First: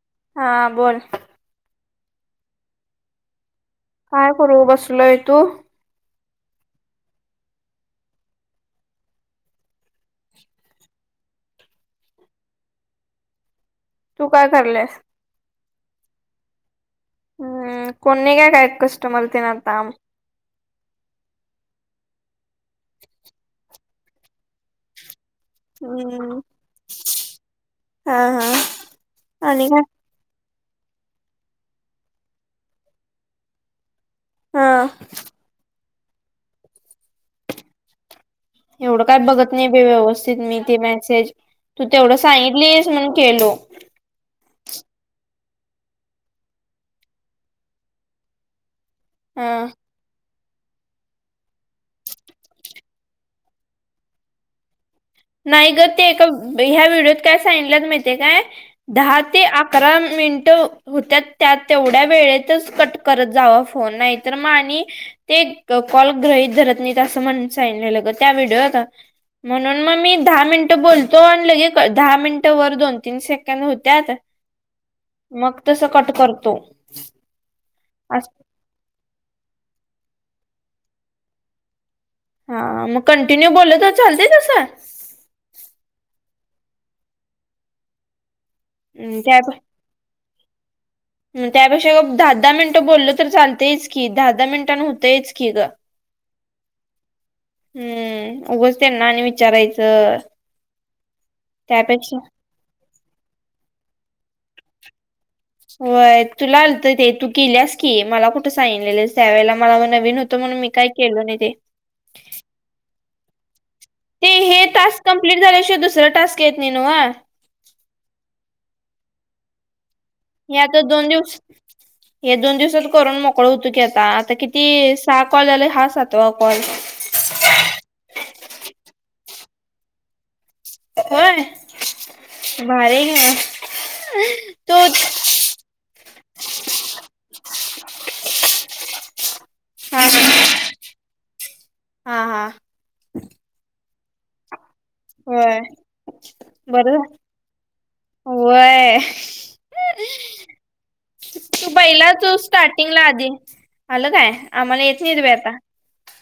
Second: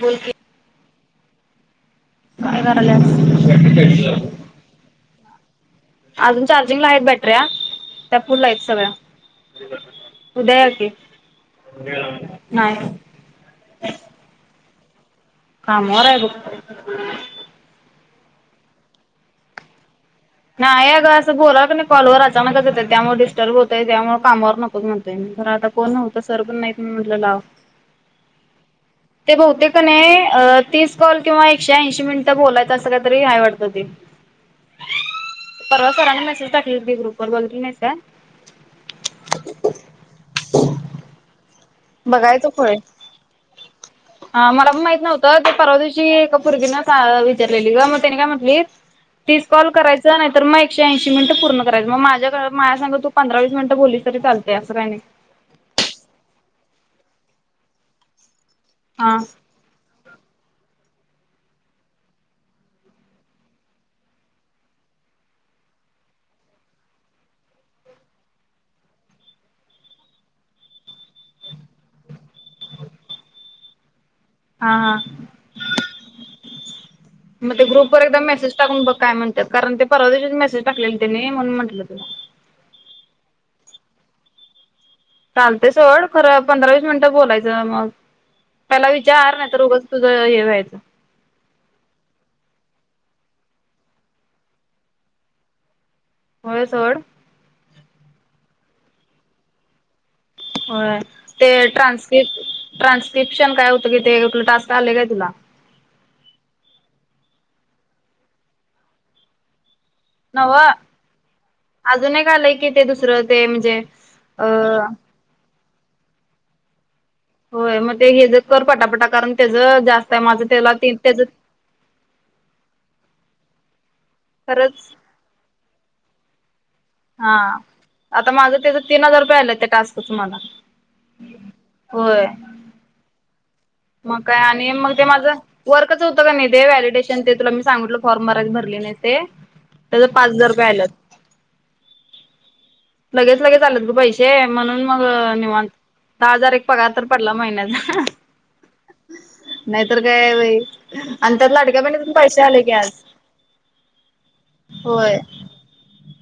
बोल की हां बोल काय कराल्या? काय करु बसलोय. तू? अजून चार्जिंगला आहेत बॅटऱ्या, त्या फूल आहेत सगळ्या. उद्या या कि नाही तू काय करल्या? कामवर बघ हूं कोणी निघत आहे कष्टमर तेन आता आम. नाही आगं असं बोलावं का नाही कॉलवर अचानकचेत त्यामुळे डिस्टर्ब होतंय त्यामुळे कामावर नकोच म्हणतं. त्यांनी तर आता कोण नव्हतं हम्म सर पण नाही मी म्हटलं लाव. हा हा. ते आणि बहुतेक काय कने अ. तीस कॉल किंवा एकशे ऐंशी मिनिटं बोलायचं असं काही तरी हाय वाटतं ते. हं. परवा सरानी मेसेज टाकलेला की ग्रुपवर बघितली नाहीस काय. एवढं काय बघत नाही बई व्यवस्थित मी ते मेसेज. तू तेवढं बघायचं सांगितलीयस म्हणून केलो. हा मला पण माहित नव्हतं ते परवा दिवशी मुलगीनं का विचारलेली गं मग त्याने काय म्हटलीत. तीस हा कॉल करायच. च नाही तर म एकशेऐंशी मिनटं पूर्ण करायचं मग माझ्याकडं माह्या संगं तू पंधरा वीस मिनटं बोलली तरी चालतया असं काही नही. नाही गं ते एका ह्या व्हिडिओत काय सांगतल्यात माहितेय काय हा दहा ते आक करा मिनटं. हो त्यात त्या तेवढ्या वेळेतच कट करत जावा फोन नाही तर मग आणि. ते कॉल ग्रहीत धरत नाही असं म्हण सांगलेलं त्या व्हिडिओत म्हणून. मग मी दहा मिनिटं बोलतो आणि लगे दहा मिनिटं वर दोन तीन सेकंड होत्यात. हा हा मग तसं कट करतो मग ते ग्रुप वर एकदा मेसेज. टाकून बघ काय म्हणतात कारण ते परवादिवशी मेसेज टाकलेले त्याने म्हणून म्हटलं तुला. हा मग कंटिन्यू बोललं त चालतय तसं. चालते सोड खरं पंधरा वीस मिनिटं बोलायचं मग त्याला विचार नाही उगाच. तुझं हे व्हायचं. अं त्यापेक्षा दहा दहा मिनटं बोललं तर चालतंयच की दहा दहा मिनटांंनं होतयच की गं. [inaudible] होय सोड. हम्म उगंच त्यांना आणि विचारायचं. होय ते त्यापेक्षा ट्रान्सक्रिप ट्रान्स्क्रिप्शन काय होतं कि ते कुठलं टास्क आले काय तुला. होय तूला आलत ते तू गेल्यास की मला कुठे सांगलेलंस. त्या वेळेला मला नवीन होतं म्हणून मी नव्ह काय केलो नाही ते. अजून एक आलंय की ते दुसरं ते म्हणजे अ. कम्प्लीट झाल्या शिवाय दुसरा टास्क येत नई नव्ह. होय मग ते हेजच कर पटापटा कारण त्याचं जास्त. आहे माझं हे त्याला आता दोन त्याच दिवस हे दोन दिवसात करून मोकळं होतो की आता आता किती खरंच स. सहा कॉल आलाय हा सातवा कॉल. हा आता माझं त्याच तीन हजार रुपये आल्या त्या टास्कच मला. होय होय भारी आहे की मग. मग काय आणि मग ते माझं. वर्कच होतं का नाही ते व्हॅिडेशन ते तुला मी सांगितलं फॉर्म भरायचं भरली नाही ते. हा त्याचा पाच हजार हा रुपये आला हा लगेच लगेच आलत ग पैसे. म्हणून मग होय निवांत दहा हजार एक बर पगार तर पडला महिन्याचा. होय. नाहीतर काय बई आणि त्यात लाडक्या बहिणीचे पण पैसे आले की आज. कधी. आलं काय आम्हाला येत होय नाहीत बई आता.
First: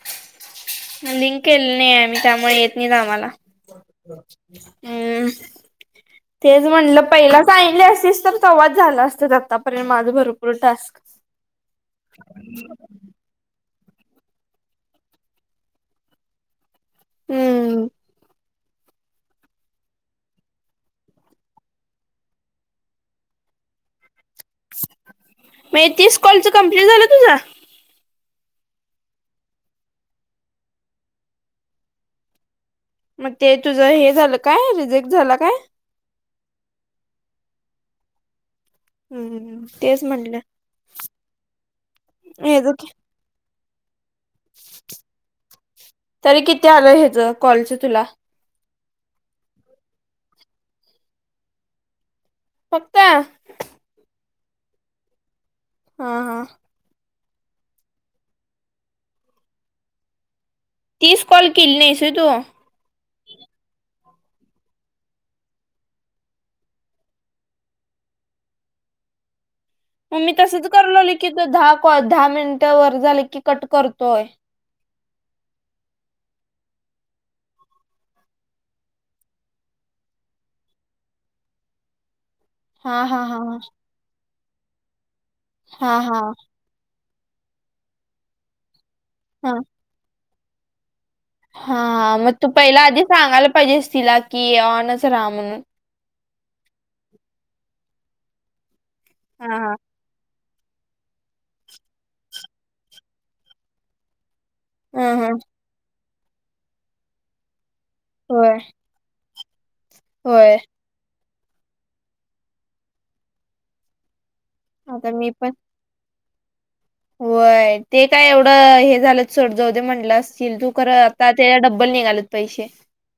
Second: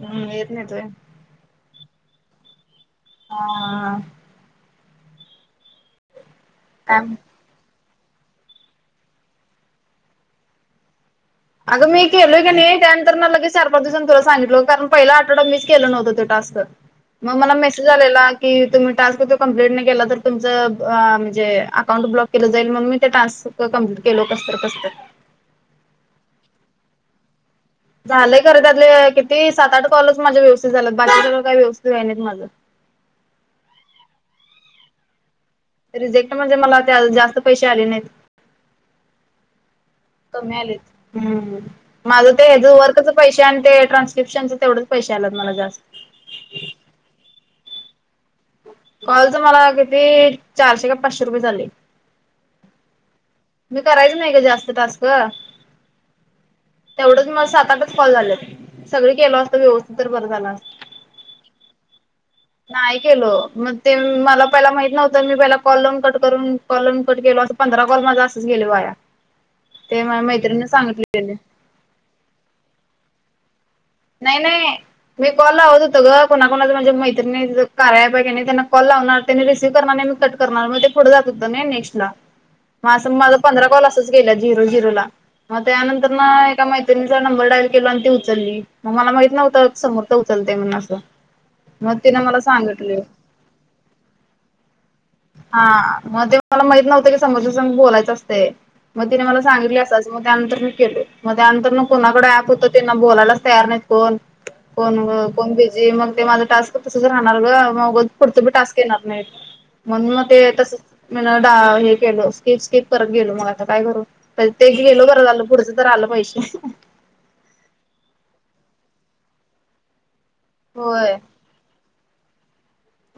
हम्म येत नाहीेत होय. लिंक केले नाही आमी त्यामुळे येत नाही ना आम्हाला. हा हम्म तेच म्हणलं काय पहिलाच. सांगितल असतीस तर तवाच झालं असतं आतापर्यंत माझं भरपूर टास्क. अगं मी केलोय की नाही त्या तर म लगेच चार पाच दिवसात तुला सांगितलं कारण पहिला आठडाीच केला नव्हता तो टास्क. मग मला हम्म मेसेज आलेला कि तुम्ही टास्क तो कंप्लीट नाही केला तर तुमचं म्हणजे अकाउंट ब्लॉक केलं जाईल मग मी ते टास्क कमप्लीट केल कसत कस. म हे तीस कॉलचं कमप्लीट झालं तुझा? झालंय खरे त्यातले किती सात-आठ कॉलच माझे व्यवस्थित झालंत बाकीचे काही व्यवस्थित आहे नाहीत माझं. मग ते तुझं हे झालं काय रिजेक्ट झालं का? रिजेक्ट म्हणजे मला त्या जास्त पैसे आले नाहीत. हम्म. तेच म्हटलं तं मिळालेत, हम्म माझं ते जो ह्याच वर्कच पैसे आणि ते ट्रान्स्क्रिपशनचे तेवढंच पैसे आल्यात मला जास्त. तरी किती आलं हेचं कॉलच तुला? कॉलचे मला किती चारशे का पाचशे रुपये झाले. फक्त मी करायचं नाही ग जास्त टास्क. हा हा. तेवढंच मला सात-आठच कॉल झालेत सगळे केलं असतं व्यवस्थित तर बरं झालं असतं. तीस कॉल केली नाहीस व्हय तू? नाही केलो मग ते मला पहिला माहित नव्हतं, मी पहिला कॉल लावून कट करून कॉल लावून कट केलो अस पंधरा कॉल माझा असंच गेले वाया. [inaudible] ते मग माझ्या मी तसच मैत्रिणीने करा लागलो की सांगितलेले त दहा, दहा मिनिटावर झाले की कट करत. नाही नाही. मी कॉल लावत होतो ग कोणा कणाचं म्हणजे मैत्रिणी कार्या ॲप नाही त्यांना कॉल लावणार त्यांनी रिसीव्ह करणार नाही मी कट करणार मग ते पुढं जातात ना नेक्स्ट ला. [inaudible] म असं माझ हा हा पंधरा कॉल असच गेला झिरो-झिरो ला मग हा त्यानंतर हा ना. मैत्रिणीचा नंबर डायल केलो आणि ती उचलली मग मला माहित हा नव्हतं समोर तर उचलतेय म्हणून असं. हा तिनं मग मला तू पहिला आधी सांगितले सांगायला पाहिजेस तिला की ऑनच राहा म्हण. हा मग ते मला माहित नव्हतं की समज सम बोलायचं असते. मग तिने मला हा हा सांगितले असच मग त्यानंतर मी केल मग त्यानंतर ना कोणाकडे ॲप होतं त्यांना बोलायला तयार नाही. कोण. कोण हा हा कोण बिझी मग ते माझं टास्क तसंच राहणार ग मग पुढचं बी होय टास्क येणार नाही. म्हण मग ते होय तस म हे केलं स्किप-स्किप करत गेलो, मग आता काय करू? ते गेलो आता बरं मी झालं आलं पण पुढचं तर आलं पैसे. होय ते काय एवढं हे झालं सोड जाऊ दे म्हणटलं असतील तू खर होय. आता. त्यजा डब्बल निघालेत पैशे.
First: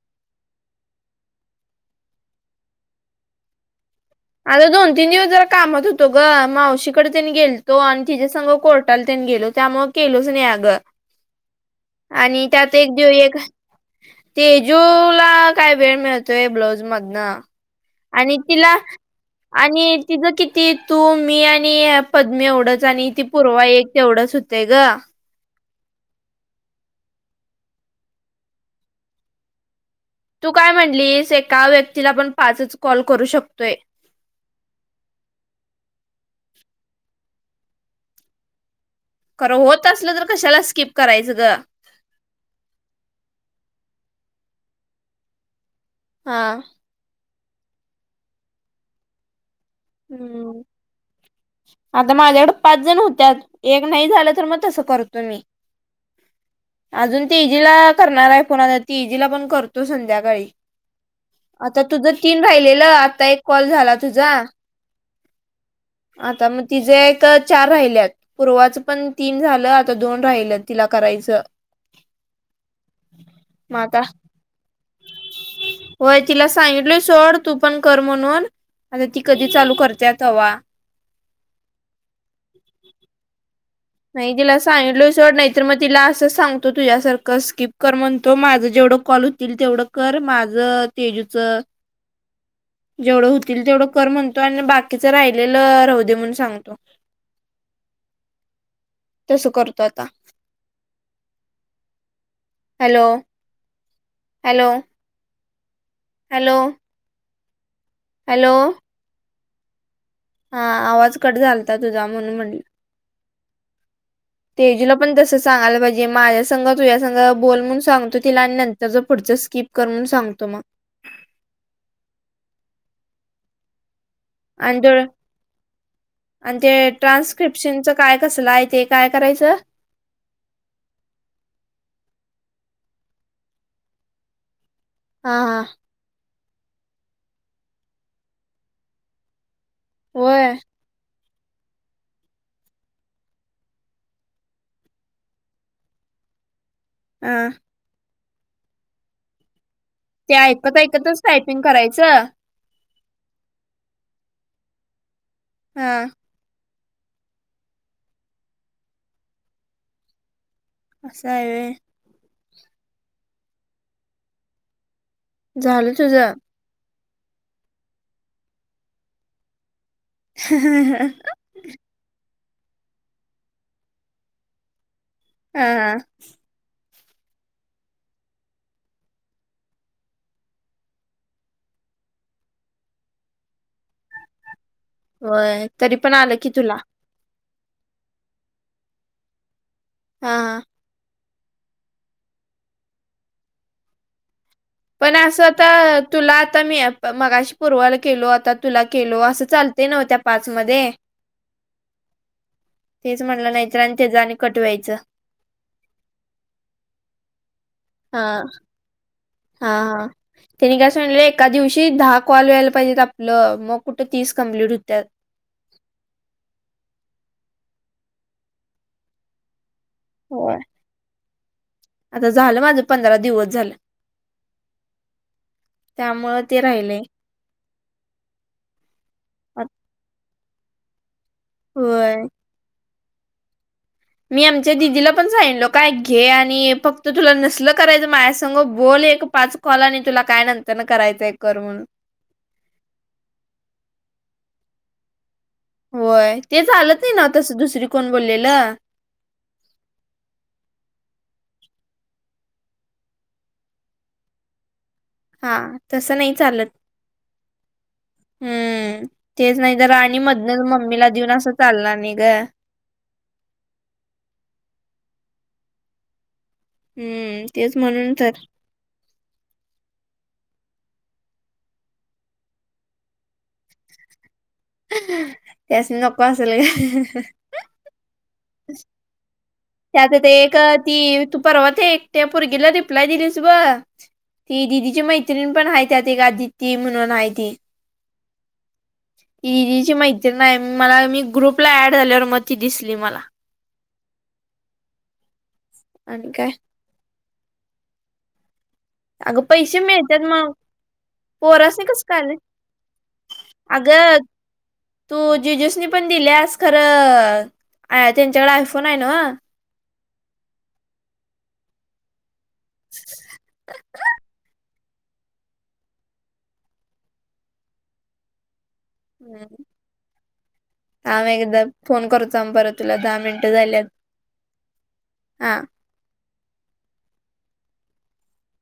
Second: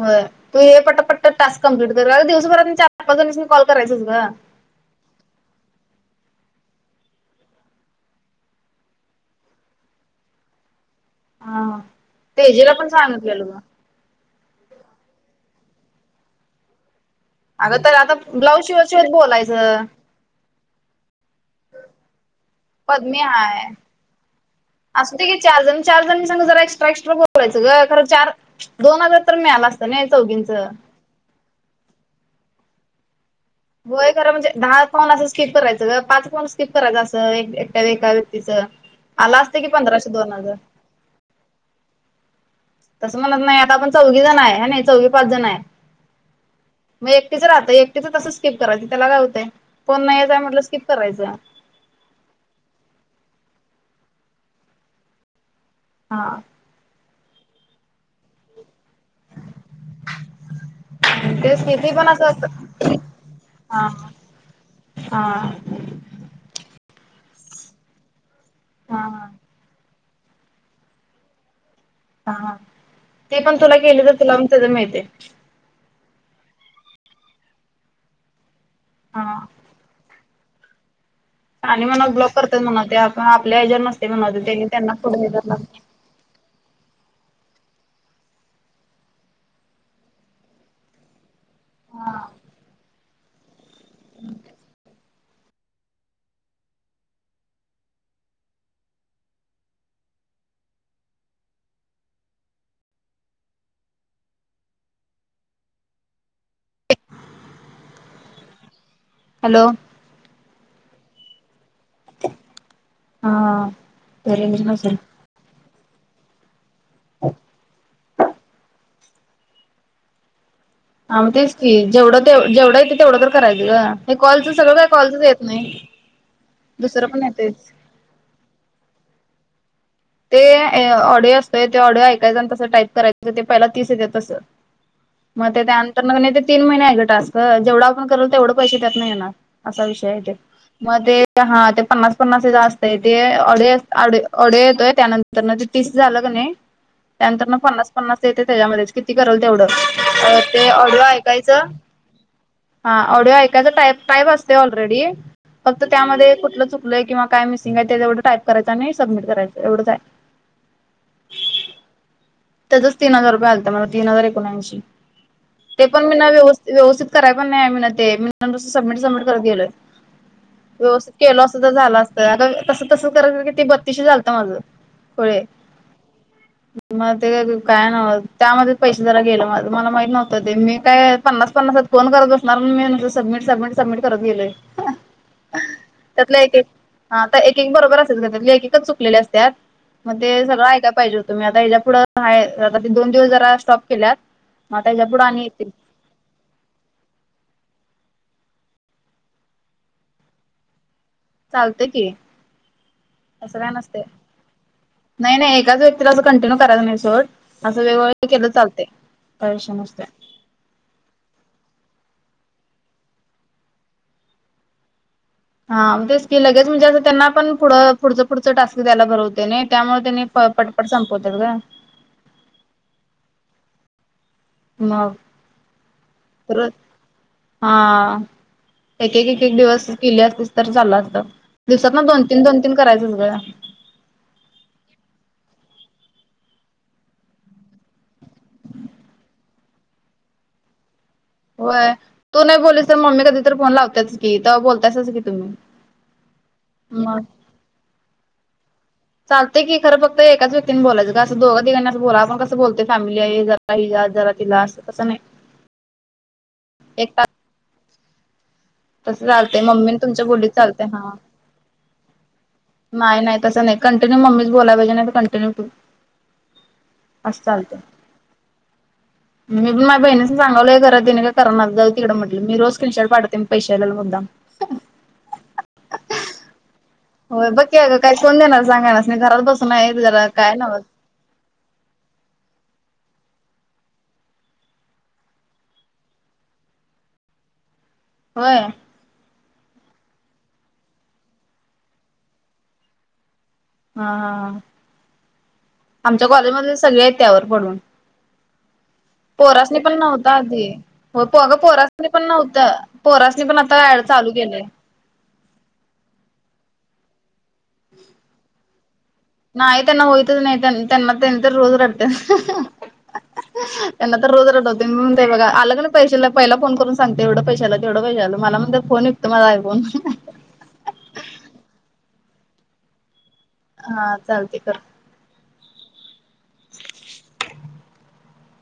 होय तू हे पटपट टास्क कम्प्लीट कर दिवसभरात चार पाच जणाणीस कॉल करायंस गं. आता दोन-तीन दिवस जरा कामात होतो ग मावशीकडे त्यांनी गेलतो आणि तिच्या संघ कोर्टाला त्यांनी गेलो त्यामु केलोच न अग, हा आणि तेजेला त्यात पण एक देव एक. सांगितलेलं ग. तेजू ला काय वेळ मिळतोय ब्लाऊज मधन. अगं तर आता ब्लाऊज शिवा-शिवत बोलायचं. तिथं किती? तू मी आणि पद्मी एवढं. आणि पद्मी ती पूर्वा एक तेवढंच होतंय ग. होते की चारजण चार जण संगं जरा एक्स्ट्राक्ट्रा बोलावायचं ग खरं चार दोन हजार तर मिळालाअसत. [unintelligible] तू काय म्हणलीस एका व्यक्तीला आपण पाचच कॉल करू शकतोय. होय खर म्हणजे दहा फोन असं स्किप करायचं का पाच फोन स्किप करायचं असंट्या एका व्यक्तीच. खरं होत असलं तर कशाला स्किप करायचं ग. तसं म्हणत नाही आता आपण चौघ जण आहे. हा नाही चौवी पाच जण आहे. हा. मग एकटीचं राहतं एकटीचं तसं स्किप करायचं त्याला काय होतंय फोन नाहीचय म्हटलं हम्म स्किप करायचं. आता माझ्याकड पाच जण होत्या एक नाही झालं तर मग तसं करतो. मी हां अजून ते एजीला करणार आहे फोना ती एजीला पण करतो संध्याका तेच आता किती पण तुझं तीन असं भाहिलेलं आता एक कॉल हा झाला तुझा हा आता मग ति जे एक चार राहिलेत पूर्वाचं पण हा. तीन झालं तर दोन राहिल तिला करायचं हा ते पण तुला मग आता केले तर तुला प त्या माहते होय तिला सांगितलंय सोड तू पण कर म्हणून आता ती हा कधी चालू करतेत हवा आणि मग ब्लॉक करत म्हणा त्याण आपल्या ह्याच्या नाही तिला सांगलचोड नाही तर मग तिला असं सांग तो तुझ्यासारखं स्किप कर म्हणतो. माझं जेवढं कॉल होतील तेवढं कर माझं तेजूचं हा जेवढं होतील तेवढं कर म्हणतो आणि बाकीचं राहिलेलं राह दे म्हणून सांगतो तस करतो आता hello hello hello hello hello हां आवाज कट झालता तुझा म्हणून म्हटलं हा रेंज तेजूला नसेल पण तसं सांगयला पाहिजे माझ्या संघा तुझ्या संघा बोल म्हणून सांगतो तिला आणि नंत त्याचं पुढचं स्कीिप कर म्हणून सांगतो मग हग तेच की जेवढं ते जेवढं येते तेवढं तर करायचं ग हे कॉलच सगळं आणि काय ते कॉलच येत नाही आणि ते दुसरं पण येतेच ट्रान्स्क्रिप्शनच काय कसलं आहे. ते काय? करायचं ते ऑडिओ असतोय ते ऑडिओ ऐकायचा आणि तसं टाईप करायचं ते पहिला तीस येते तसं हा मग ते हा त्यानंतर नग ते तीन महिने आहेत ग टास्क जेवढं आपण करल तेवढं पैसे त्यात नाही येणार असा विषय आहे ते होय मध्ये हां ते पन्नास पन्नास जास्त आहे. ते अढ अ अढ येतोय. त्यानंतर न ते तीस झालं ग नाही हा त्यानंतर न पन्नास पन्नास येते त्याच्यामध्ये किती करल तेवढं ते ऐकत ऑडीओ ऐकतच टायपिंग ऐकायचं करायचं हां ऑडिओ ऐकायचं टाईप असते. ऑलरेडी फक्त हा त्यामध्ये कुठलं चुक य किं काय मिसंग आहे तेवढं टईप करायं आणि सबमट करायचंवढं आहे अससां आहे त्याच्याच तीन हजार रुपये आलत मला तीन हजार एकोणऐंशी ते झालं पण मी नाही तुझं व्यवस्थित व्यवस्थित कराय पण नाही मी ना ते मीसं सबमिट सबमिट करत गेलोय व्यवस्ित केल असं तर झाला तर अग तसं तसं करायचं की ते बत्तीशी झालतं माझं पुळे ह मग.. ते काय नव त्यामध्ये पैसे जरा गेलं मला माहत नव्हतं ते मी काय पन्नास पन्नास फोन करत असणार मी सबमि सबमि सबमिट करतं गेलंय होय तरी पण आलं कि एक तुला हा तर एक एक बरोबर असेच घ त्यातले एक एककच चुकलेले असतात मग ते हा हा. सगळं ऐकाय पाहिजे हो तुम्ही आता ह्याच्या पुढं आहे. आ दोन दिवस जरा स्टॉप केल्यात मग आता ह्याच्या पण पुढं आणि असं येतील तर तुला आता मी मगाशी पूर्वाला केलो आता तुला केलो असं चालत नव्ह त्या पाच मध्ये चालत की तेच म्हटलं असं काय नाहीतर आणि नसतंय. त्या आणि क वायच नाही नाही, एकाच व्यक्तीला असं, कंटिन्यू करायच नाही सोड असं हा वेगवेगळं केलं चालते. हा. त्यांनी काय सांगितले. एका दिवशी दहा कॉल व्हायला पाहिजेत, आपलं मग कुठं तीस कम्प्लीट होत्यात. हां, मग तेच की लगेच म्हणजे असं, त्यांना पण पुढं पुढंच पुढचं टास्क द्यायला बर होते. नाही त्यामुळे त्यांनी होय पटपट संपवत्यात गं. आता झालं माझं, पंधरा दिवस झालं. मग त्यामुळं ते परत. राहिलंय हां, एक एक एक आत- दिवस केली, असतीस तर चाल असतं. दिवसात न होय दोन तीन, दोन तीन करायचंच गं. मी आमच्या दिदीला पण सांगलो काय, घे आणि फक्त तुला नसल करायचं, माझ्या संग बोल एक पाच कॉल आणि तुला काय, नंतरन करायचाय. होय, तू नाही बोलीस तर, मम्मी कधी तर फोन लावतेच की, तर बोलतासाच की तुम्ही. होय ते चालंत नाही ना मग तसं, दुसरी कोण बोलेलं. चालते की खरं, फक्त एकाच व्यक्तीनी बोलायचं, काय असं दोघ तिघांनां बोला आपण कस बोलतो फॅमिली आहे. जरा काही आजार आहे, तिला अस‌ तसं नाही. हा, तसं नाही चालत. एकटा हम्म तसं तेच चालतंय नाही तर, मम्मीने आणि तुमच्या बोललीत मधन चालतंय मम्मीला हा देऊन असं चालनार नाही गं. नाही, नाही तस नाही कंटिन्यू मम्मीच बोलाय पाहिजे नाही तर कंटिन्यूू तू. असं हम्म. तेच चालतंय म्हणून तर, माझ्या बहिणीचे चांगला आहे खरं तिनी काय करणार मी रोज स्क्रीन शॉट पाठवते पैसे आलेले मुद्दाम त्यासनी नको असेल गं. होय बघ की अगं, काही कोण देणार सांग हेनासनी घरात बसून आहेत त्यात जरा ते काय एक नव्हच. ती तु, परवा ते एकट्या, पोरगीला रिप्लाय दिलीस बगं. ती दिदीची मैत्रिण पण आहे, त्यात एक आदिती म्हणून आहे ती. होय. ती दीदीची मैत्रीण हाय, मला मी ग्रुपला ऍड झाल्यावर मग ती दिसली मला. हा हा, आमच्या आणि काय कॉलेजमधले, सगळे आहेत त्यावर पडून. अगं पोरांसणी पैसे पण मिळतात नव्हत मग आधी, हो प अगं कसं पोरासनी काय पण आले नव्हतं पोरसनी पण आता अगं चालू केलंय. तू जीजूसनी पण दिल्यास खरं त्यांच्याकडे आयफोन आहे नव? नाही त्यांना होयतच नाही, त्यांना त्यांनी तर रोज रडत्यात. त्यांना तर रोज रडवते म्ह, बघ आलं की पैशेला, पहिला फोन करून सांगतोय. एवढं पैशे आल, तेवढं पैश आल मला म्हणत्यात. फोन विकतो माझा आयफोन. थांब एकदा फोन करतो, थांब परत तुला दहा मिनटं झालेतं. हा चालतंय कर. हा.